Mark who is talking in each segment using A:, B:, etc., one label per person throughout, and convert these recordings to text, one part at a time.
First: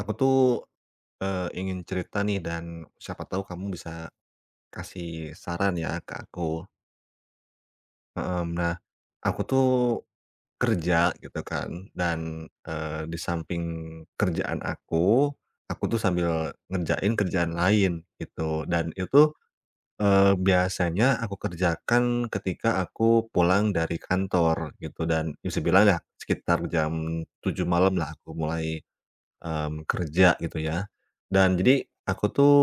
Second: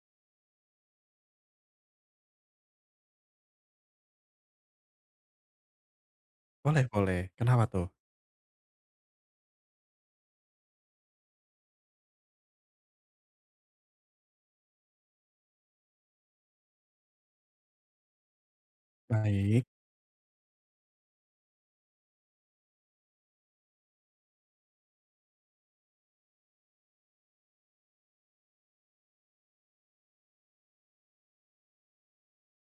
A: Aku tuh, ingin cerita nih dan siapa tahu kamu bisa kasih saran ya ke aku.
B: Boleh boleh. Kenapa tuh?
A: Heeh. Nah, aku tuh kerja gitu kan dan, di samping kerjaan aku tuh sambil ngerjain kerjaan lain gitu dan itu,
B: Baik
A: biasanya aku kerjakan ketika aku pulang dari kantor gitu dan bisa bilang ya sekitar jam 7 malam lah aku mulai kerja gitu ya. Dan jadi aku tuh,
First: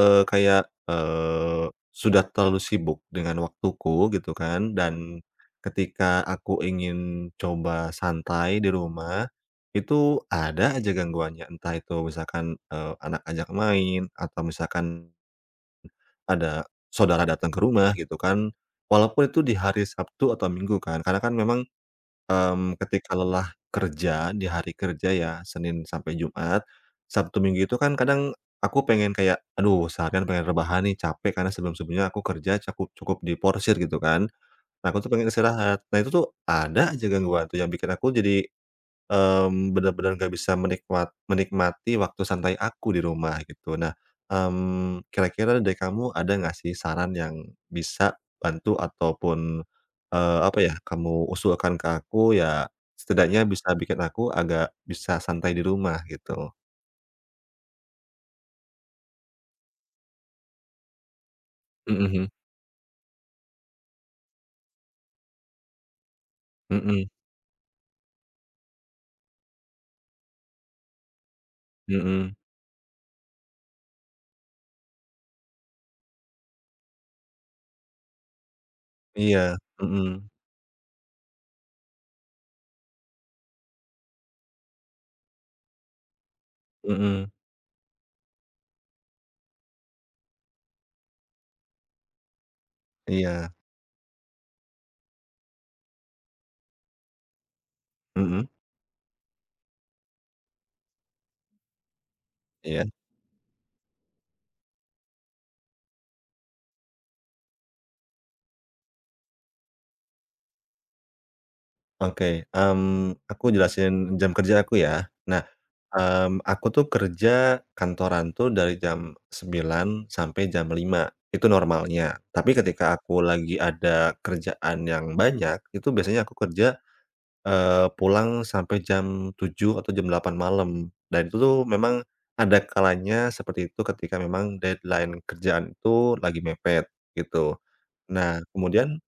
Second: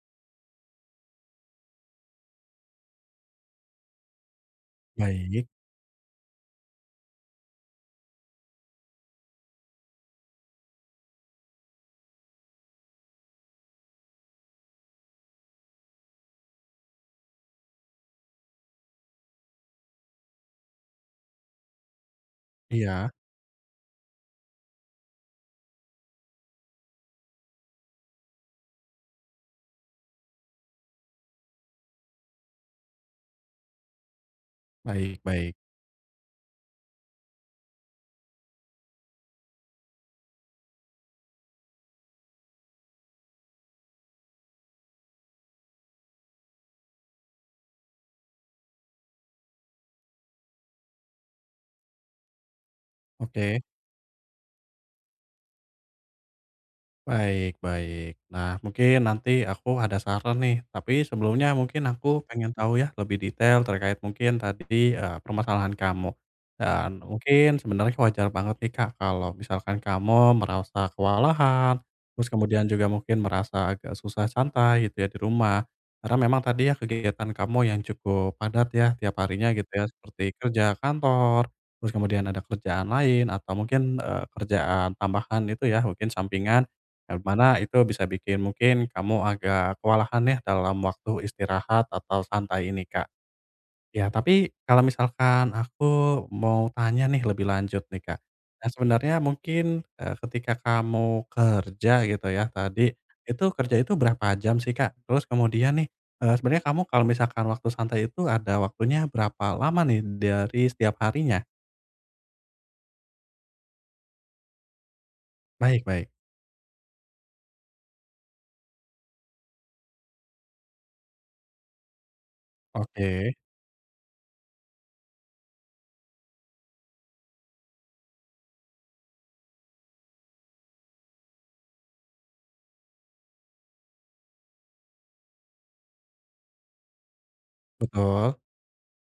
A: kayak, sudah terlalu sibuk dengan waktuku gitu kan, dan
B: baik.
A: ketika aku ingin coba santai di rumah, itu ada aja gangguannya. Entah itu misalkan, anak ajak main atau misalkan ada saudara datang ke rumah gitu kan, walaupun itu di hari Sabtu atau Minggu kan. Karena kan memang
B: Iya.
A: ketika lelah kerja di hari kerja ya, Senin sampai Jumat, Sabtu Minggu itu kan kadang aku pengen kayak, aduh seharian pengen rebahan nih capek karena sebelum-sebelumnya aku kerja cukup diporsir gitu kan. Nah, aku tuh
B: Baik
A: pengen
B: baik.
A: istirahat. Nah itu tuh ada aja gangguan tuh yang bikin aku jadi bener nggak bisa menikmati waktu santai aku di rumah gitu. Nah, kira-kira dari kamu ada nggak sih saran yang bisa bantu ataupun, apa ya, kamu usulkan ke aku ya setidaknya
B: Oke.
A: bisa bikin aku agak bisa santai di rumah gitu?
B: Baik baik. Nah, mungkin nanti aku ada saran nih, tapi sebelumnya mungkin
A: Mhm,
B: aku
A: mhm,
B: pengen tahu ya lebih detail terkait mungkin tadi, permasalahan kamu. Dan
A: mhm,
B: mungkin sebenarnya wajar banget nih, Kak, kalau misalkan kamu merasa kewalahan, terus
A: mhm,
B: kemudian juga mungkin merasa agak susah santai gitu ya di rumah. Karena memang tadi ya kegiatan kamu yang cukup padat ya tiap harinya
A: iya,
B: gitu ya, seperti
A: mhm,
B: kerja kantor, terus kemudian ada kerjaan lain atau mungkin, kerjaan tambahan itu ya, mungkin sampingan yang
A: mhm,
B: mana itu bisa bikin mungkin kamu agak kewalahan ya dalam waktu istirahat atau santai ini, Kak.
A: iya,
B: Ya, tapi kalau misalkan aku mau tanya nih lebih lanjut nih, Kak.
A: mhm,
B: Nah, sebenarnya mungkin, ketika kamu kerja gitu ya
A: iya.
B: tadi, itu kerja itu berapa jam sih, Kak? Terus kemudian nih, sebenarnya kamu kalau misalkan waktu santai itu ada waktunya berapa lama nih dari setiap harinya?
A: Oke, aku jelasin jam kerja aku ya. Nah,
B: Baik baik.
A: aku tuh kerja kantoran tuh dari jam 9 sampai jam 5 itu normalnya. Tapi ketika aku
B: Oke.
A: lagi ada kerjaan yang banyak, itu biasanya aku kerja, pulang sampai jam 7 atau jam 8 malam. Dan itu tuh memang ada kalanya seperti itu ketika memang deadline kerjaan itu lagi mepet, gitu.
B: Betul.
A: Nah, kemudian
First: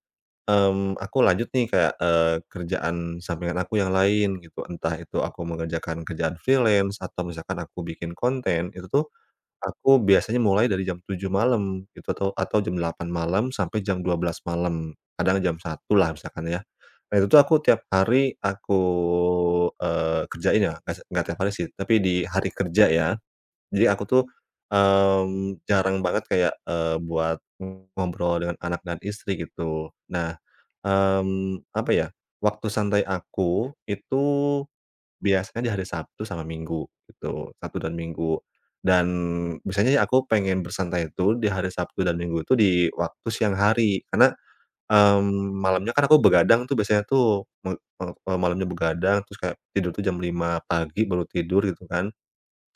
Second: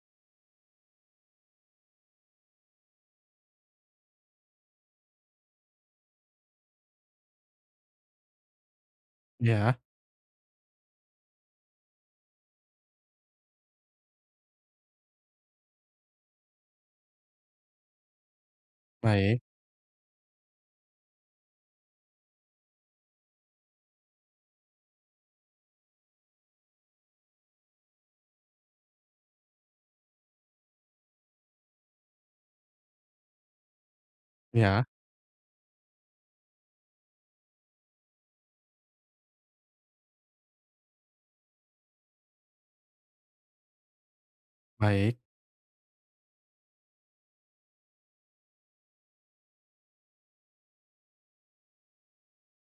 A: Aku lanjut nih kayak, kerjaan sampingan aku yang lain gitu, entah itu aku mengerjakan kerjaan freelance atau misalkan aku bikin konten, itu tuh
B: Ya.
A: aku biasanya mulai dari jam 7 malam gitu atau jam 8 malam sampai jam 12 malam, kadang jam 1 lah misalkan ya. Nah itu tuh aku tiap hari aku,
B: Baik.
A: kerjain ya, nggak tiap hari sih, tapi di hari kerja ya. Jadi aku tuh, jarang banget kayak, buat ngobrol dengan anak dan istri gitu. Nah, apa ya, waktu santai aku itu
B: Ya.
A: biasanya di hari Sabtu sama Minggu gitu, Sabtu dan Minggu. Dan biasanya aku pengen bersantai itu di hari Sabtu dan Minggu itu di waktu siang hari karena,
B: Baik.
A: malamnya kan aku begadang tuh biasanya tuh me eee malamnya begadang terus kayak tidur tuh jam 5 pagi baru tidur gitu kan.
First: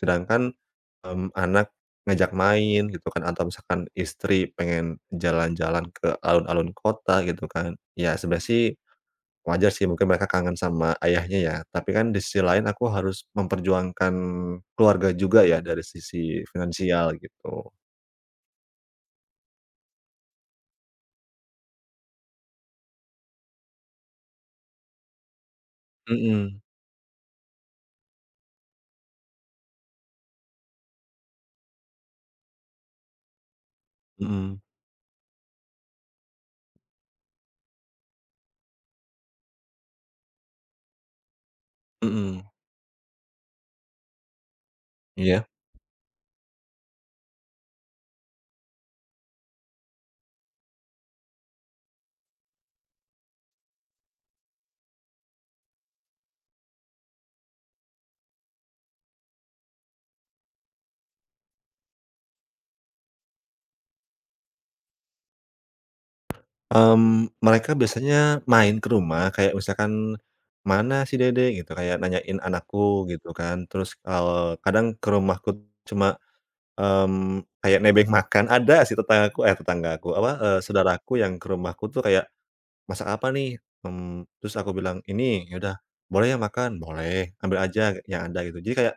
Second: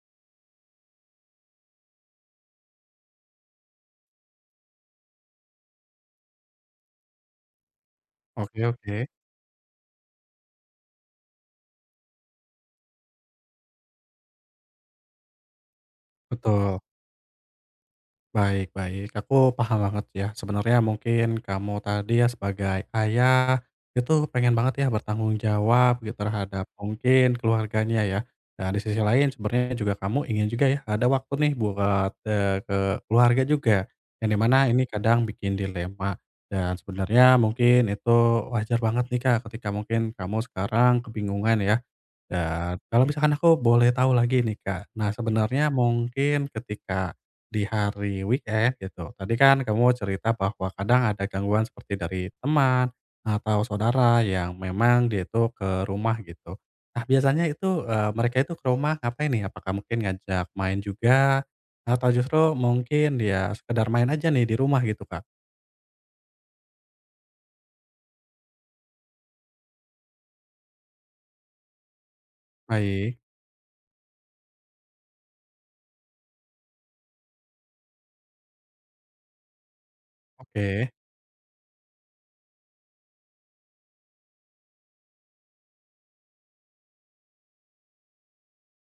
A: Sedangkan, anak ngajak main gitu kan atau misalkan istri pengen jalan-jalan ke alun-alun kota gitu kan, ya sebenarnya sih
B: Oke oke.
A: wajar sih mungkin mereka kangen sama ayahnya ya, tapi kan di sisi lain aku harus memperjuangkan keluarga juga ya dari sisi
B: Betul.
A: finansial gitu.
B: Baik baik, aku paham banget ya. Sebenarnya mungkin kamu tadi ya sebagai ayah, itu pengen banget ya bertanggung jawab gitu
A: Mhm,
B: terhadap mungkin keluarganya ya. Dan di sisi lain sebenarnya juga kamu ingin juga ya ada waktu nih buat, ke keluarga juga. Yang dimana
A: mhm,
B: ini kadang bikin dilema dan sebenarnya mungkin itu wajar banget nih Kak, ketika mungkin kamu sekarang kebingungan ya
A: mhm.
B: dan kalau misalkan aku boleh tahu lagi nih, Kak. Nah,
A: Iya,
B: sebenarnya mungkin ketika di hari weekend gitu, tadi kan kamu cerita bahwa kadang ada gangguan seperti dari teman atau saudara yang memang dia itu ke rumah gitu. Nah, biasanya itu, mereka itu ke rumah ngapain nih? Apakah mungkin ngajak main juga atau justru mungkin dia sekedar main aja nih di rumah gitu, Kak?
A: mereka biasanya main ke rumah kayak misalkan, "Mana si Dede?" Gitu, kayak nanyain anakku
B: Baik,
A: gitu kan, terus, kadang ke rumahku cuma kayak nebeng makan, ada sih tetanggaku eh tetanggaku apa,
B: oke,
A: saudaraku yang ke rumahku tuh kayak, "Masak apa nih?" Terus aku bilang, "Ini." "Ya udah, boleh ya makan?" "Boleh, ambil aja yang ada," gitu. Jadi kayak,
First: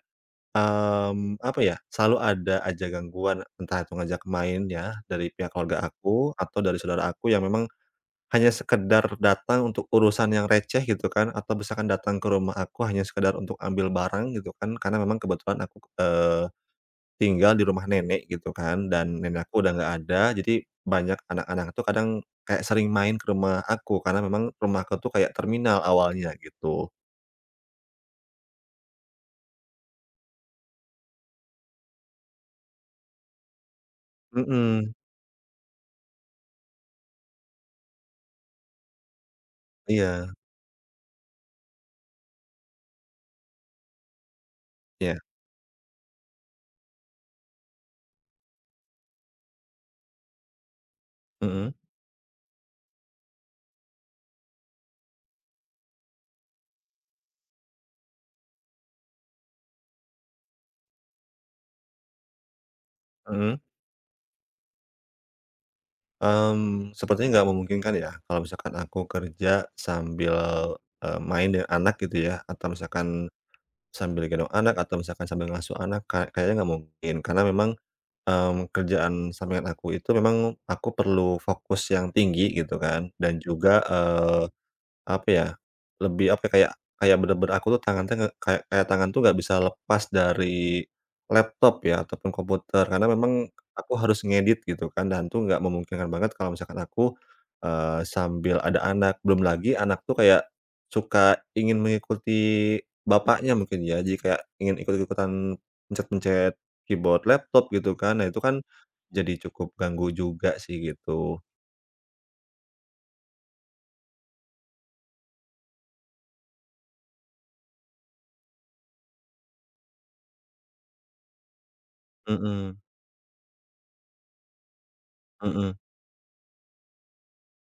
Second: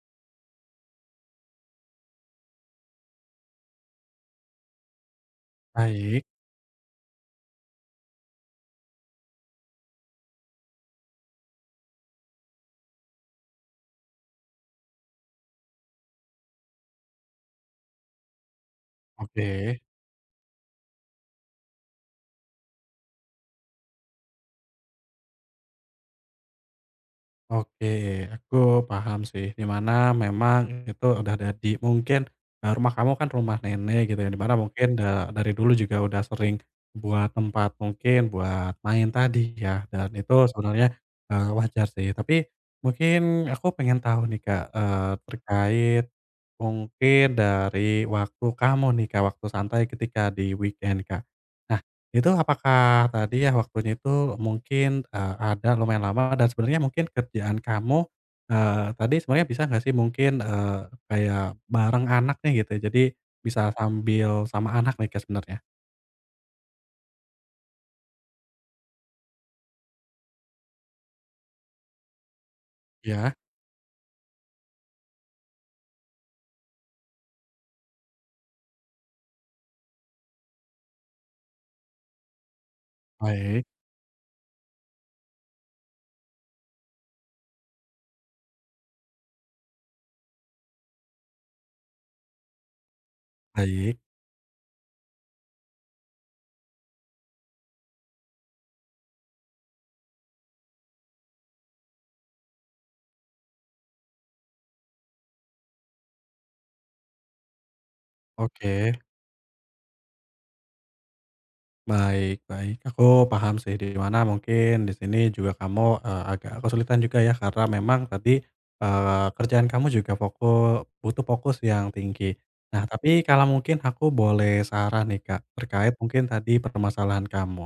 A: apa ya, selalu ada aja gangguan, entah itu ngajak main ya dari pihak keluarga
B: baik,
A: aku atau dari saudara aku yang memang hanya sekedar datang untuk urusan yang receh gitu kan, atau misalkan datang ke rumah aku hanya sekedar untuk ambil barang gitu kan, karena memang kebetulan aku, tinggal di rumah nenek gitu kan, dan nenekku udah
B: oke.
A: nggak ada, jadi banyak anak-anak tuh kadang kayak sering main ke rumah aku, karena memang rumahku tuh kayak terminal awalnya gitu.
B: Oke, aku paham sih, di mana memang itu udah jadi mungkin, rumah kamu kan rumah nenek gitu ya, di mana mungkin
A: Mhm,
B: da dari dulu juga udah sering buat tempat mungkin buat main tadi ya, dan
A: iya,
B: itu sebenarnya, wajar sih. Tapi mungkin aku pengen tahu nih, Kak,
A: iya,
B: terkait mungkin dari waktu kamu nih, Kak, waktu santai ketika di weekend, Kak.
A: mhm,
B: Itu apakah tadi ya waktunya itu mungkin, ada lumayan lama dan sebenarnya mungkin kerjaan kamu, tadi sebenarnya bisa nggak sih mungkin, kayak bareng anaknya nih gitu, ya? Jadi
A: mhm,
B: bisa sambil sama anak nih Kak sebenarnya?
A: sepertinya nggak memungkinkan ya kalau misalkan aku kerja sambil, main dengan anak gitu ya, atau misalkan
B: Ya,
A: sambil gendong anak, atau misalkan sambil ngasuh anak, kayaknya nggak mungkin, karena memang kerjaan sampingan aku itu memang aku perlu fokus yang tinggi gitu kan dan
B: baik
A: juga, apa ya, lebih apa, ya, kayak kayak bener-bener aku tuh tangan tuh nge kayak kayak tangan tuh nggak bisa lepas dari laptop ya, ataupun komputer. Karena memang aku
B: baik,
A: harus ngedit gitu kan, dan tuh nggak memungkinkan banget kalau misalkan aku, sambil ada anak. Belum lagi anak tuh kayak suka ingin mengikuti bapaknya mungkin ya, jadi kayak ingin ikut-ikutan pencet-pencet keyboard laptop gitu kan. Nah itu kan
B: oke.
A: jadi cukup ganggu juga sih gitu.
B: Baik baik, aku paham sih di mana mungkin di sini juga kamu, agak kesulitan juga ya karena memang tadi, kerjaan kamu juga fokus butuh fokus yang tinggi.
A: Mhm,
B: Nah tapi kalau mungkin aku boleh saran nih Kak,
A: mhm,
B: terkait mungkin tadi permasalahan kamu.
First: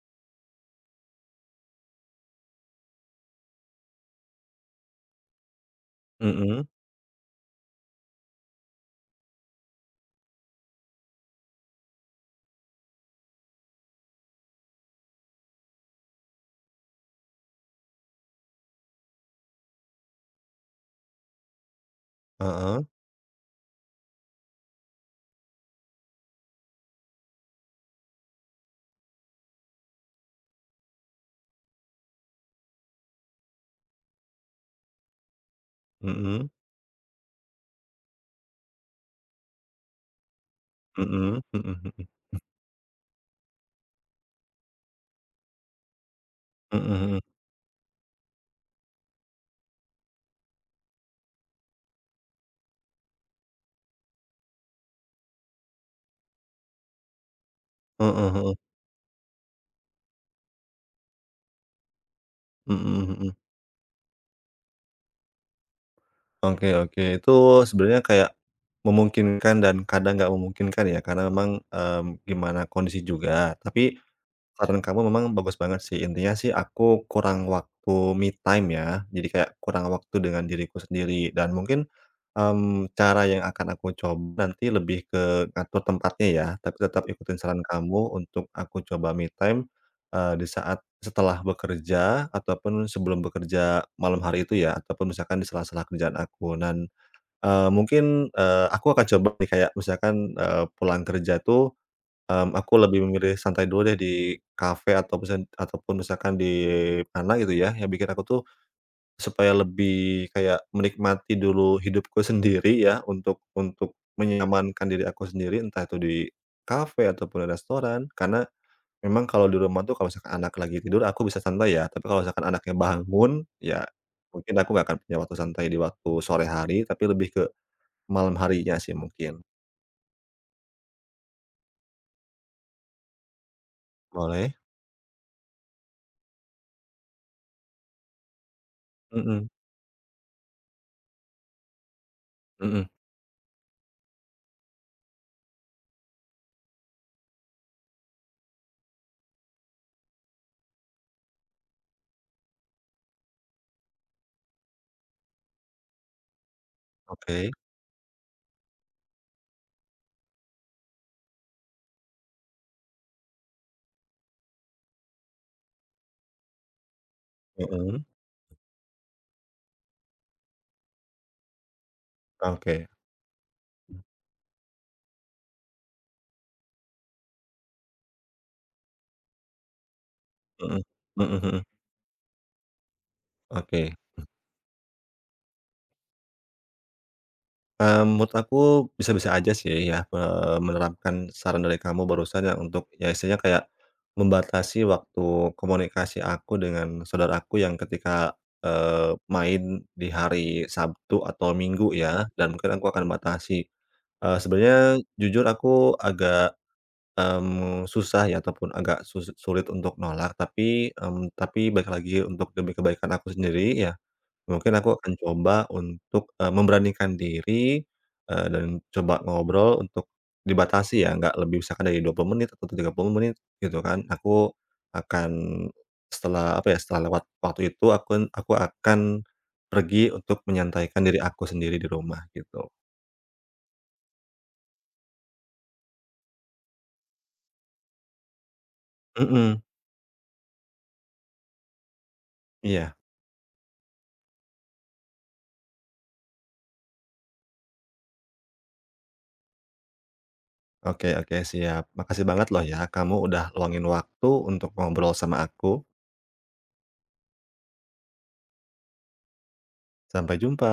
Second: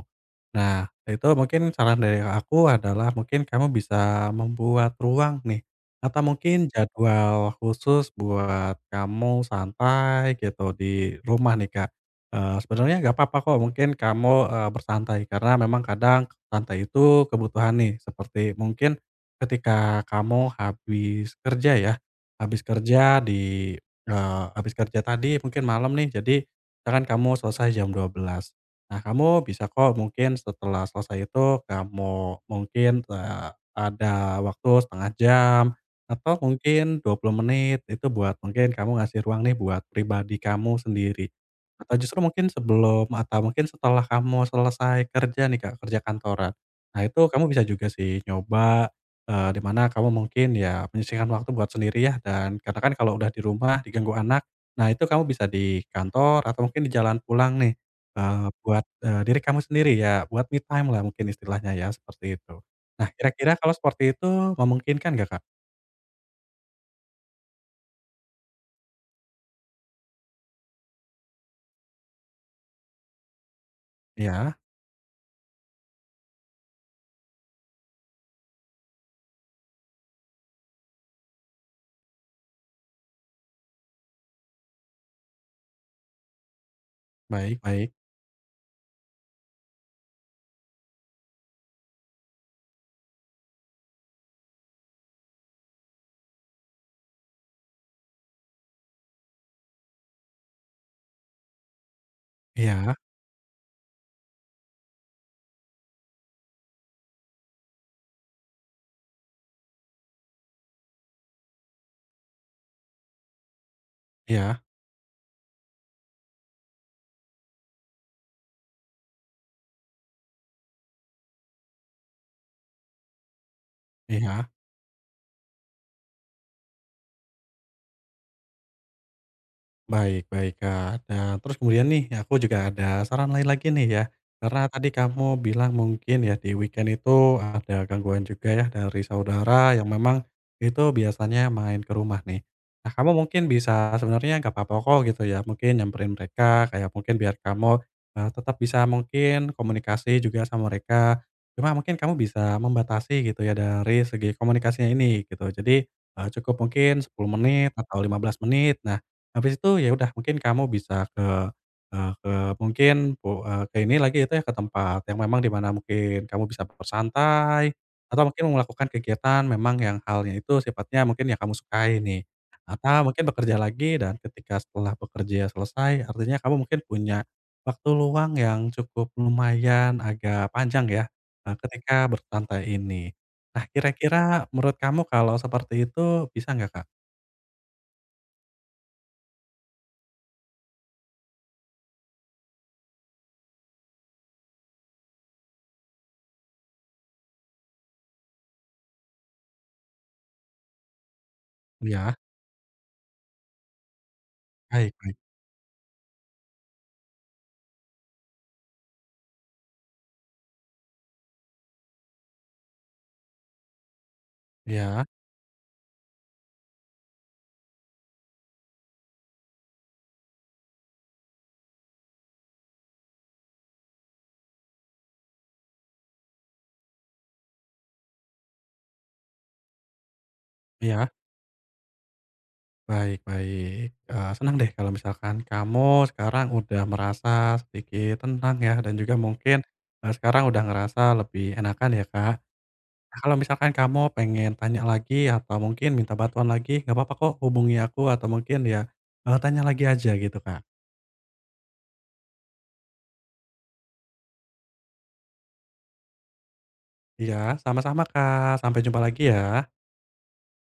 B: Nah, itu mungkin saran dari aku adalah mungkin kamu bisa membuat ruang nih, atau
A: mhm,
B: mungkin jadwal khusus buat kamu santai gitu di rumah nih, Kak. Sebenarnya nggak apa-apa kok mungkin kamu, bersantai karena memang kadang santai itu kebutuhan nih, seperti mungkin ketika kamu habis kerja ya, habis
A: heeh,
B: kerja di habis kerja tadi mungkin malam nih, jadi misalkan kamu selesai jam 12. Nah, kamu bisa kok mungkin setelah selesai itu kamu mungkin, ada waktu setengah jam atau
A: mhm.
B: mungkin 20 menit itu buat mungkin kamu ngasih ruang nih buat pribadi kamu sendiri.
A: Mhm, mhm,
B: Atau
A: mhm,
B: justru mungkin sebelum atau mungkin setelah kamu selesai kerja nih, Kak, kerja kantoran. Nah,
A: mhm,
B: itu kamu bisa juga sih nyoba, di mana kamu mungkin ya menyisihkan waktu buat sendiri ya dan karena kan kalau udah di rumah diganggu anak, nah itu kamu bisa di kantor atau mungkin di jalan pulang nih.
A: mhm,
B: Buat, diri kamu sendiri ya, buat me time-lah mungkin istilahnya ya, seperti itu.
A: mhm,
B: Nah,
A: mhm, mhm.
B: kira-kira kalau seperti itu memungkinkan nggak, Kak?
A: Oke, oke, itu sebenarnya kayak memungkinkan dan kadang nggak memungkinkan ya, karena memang, gimana kondisi juga. Tapi
B: Iya,
A: saran kamu memang bagus banget sih, intinya sih aku kurang waktu me time ya, jadi kayak kurang waktu dengan diriku sendiri dan mungkin cara yang akan aku coba nanti lebih ke ngatur tempatnya ya, tapi tetap ikutin
B: baik
A: saran
B: baik.
A: kamu untuk aku coba me time, di saat setelah bekerja ataupun sebelum bekerja malam hari itu ya, ataupun misalkan di sela-sela kerjaan aku. Dan, mungkin, aku akan coba nih kayak misalkan, pulang kerja tuh, aku
B: Iya
A: lebih memilih santai dulu deh di kafe atau misalkan ataupun misalkan di mana gitu ya, yang bikin aku tuh supaya lebih kayak menikmati dulu hidupku sendiri ya, untuk
B: iya
A: menyamankan diri aku sendiri, entah itu di kafe ataupun restoran. Karena memang kalau di rumah tuh kalau misalkan anak lagi tidur aku bisa santai ya, tapi kalau misalkan anaknya bangun, ya
B: iya.
A: mungkin aku nggak akan punya waktu santai di waktu sore hari, tapi lebih ke malam harinya sih mungkin.
B: Baik baik, Kak. Nah, terus kemudian nih aku juga ada saran lain lagi nih ya.
A: Boleh,
B: Karena tadi kamu bilang mungkin ya di weekend itu ada gangguan juga ya dari
A: mhm,
B: saudara yang memang itu biasanya main ke rumah nih.
A: mhm,
B: Nah, kamu mungkin bisa sebenarnya nggak apa-apa kok gitu ya, mungkin nyamperin mereka kayak mungkin biar kamu, tetap bisa mungkin komunikasi juga sama mereka. Cuma mungkin kamu bisa membatasi gitu ya dari segi komunikasinya ini gitu. Jadi, cukup mungkin sepuluh
A: oke,
B: menit atau 15 menit. Nah. Habis itu ya udah mungkin kamu bisa ke, ke mungkin pu ke ini lagi itu ya, ke tempat yang memang di mana mungkin kamu bisa bersantai
A: mhm,
B: atau mungkin melakukan kegiatan memang yang halnya itu sifatnya mungkin yang kamu sukai nih.
A: oke,
B: Atau mungkin bekerja lagi dan ketika setelah bekerja selesai, artinya kamu mungkin punya waktu luang yang cukup lumayan agak
A: mhm,
B: panjang ya,
A: mhm, mhm,
B: ketika bersantai ini. Nah,
A: oke.
B: kira-kira menurut kamu kalau seperti itu bisa nggak, Kak?
A: Menurut aku bisa-bisa aja sih ya, menerapkan saran dari kamu barusan ya untuk ya istilahnya kayak membatasi waktu komunikasi aku dengan saudara aku yang ketika, main di hari Sabtu atau Minggu
B: Ya,
A: ya, dan mungkin aku akan batasi.
B: baik
A: Sebenarnya
B: baik,
A: jujur aku agak, susah ya ataupun agak sulit untuk nolak tapi, balik lagi untuk demi kebaikan aku sendiri ya. Mungkin aku
B: ya.
A: akan coba untuk, memberanikan diri, dan coba ngobrol untuk dibatasi ya, nggak lebih misalkan dari 20 menit atau 30 menit gitu kan. Aku akan, setelah apa ya, setelah lewat waktu itu, aku akan pergi untuk menyantaikan
B: Iya,
A: diri aku sendiri di rumah gitu.
B: baik baik. Senang deh kalau misalkan kamu sekarang udah merasa sedikit tenang ya, dan juga mungkin,
A: Mhm,
B: sekarang udah ngerasa lebih enakan ya, Kak.
A: iya.
B: Nah, kalau misalkan kamu pengen tanya lagi atau mungkin minta bantuan lagi, nggak apa-apa kok hubungi aku atau mungkin ya, tanya lagi aja gitu, Kak.
A: Oke, oke, siap. Makasih banget loh ya kamu udah luangin waktu untuk ngobrol sama aku.
B: Iya, sama-sama, Kak. Sampai jumpa lagi ya.
A: Sampai jumpa.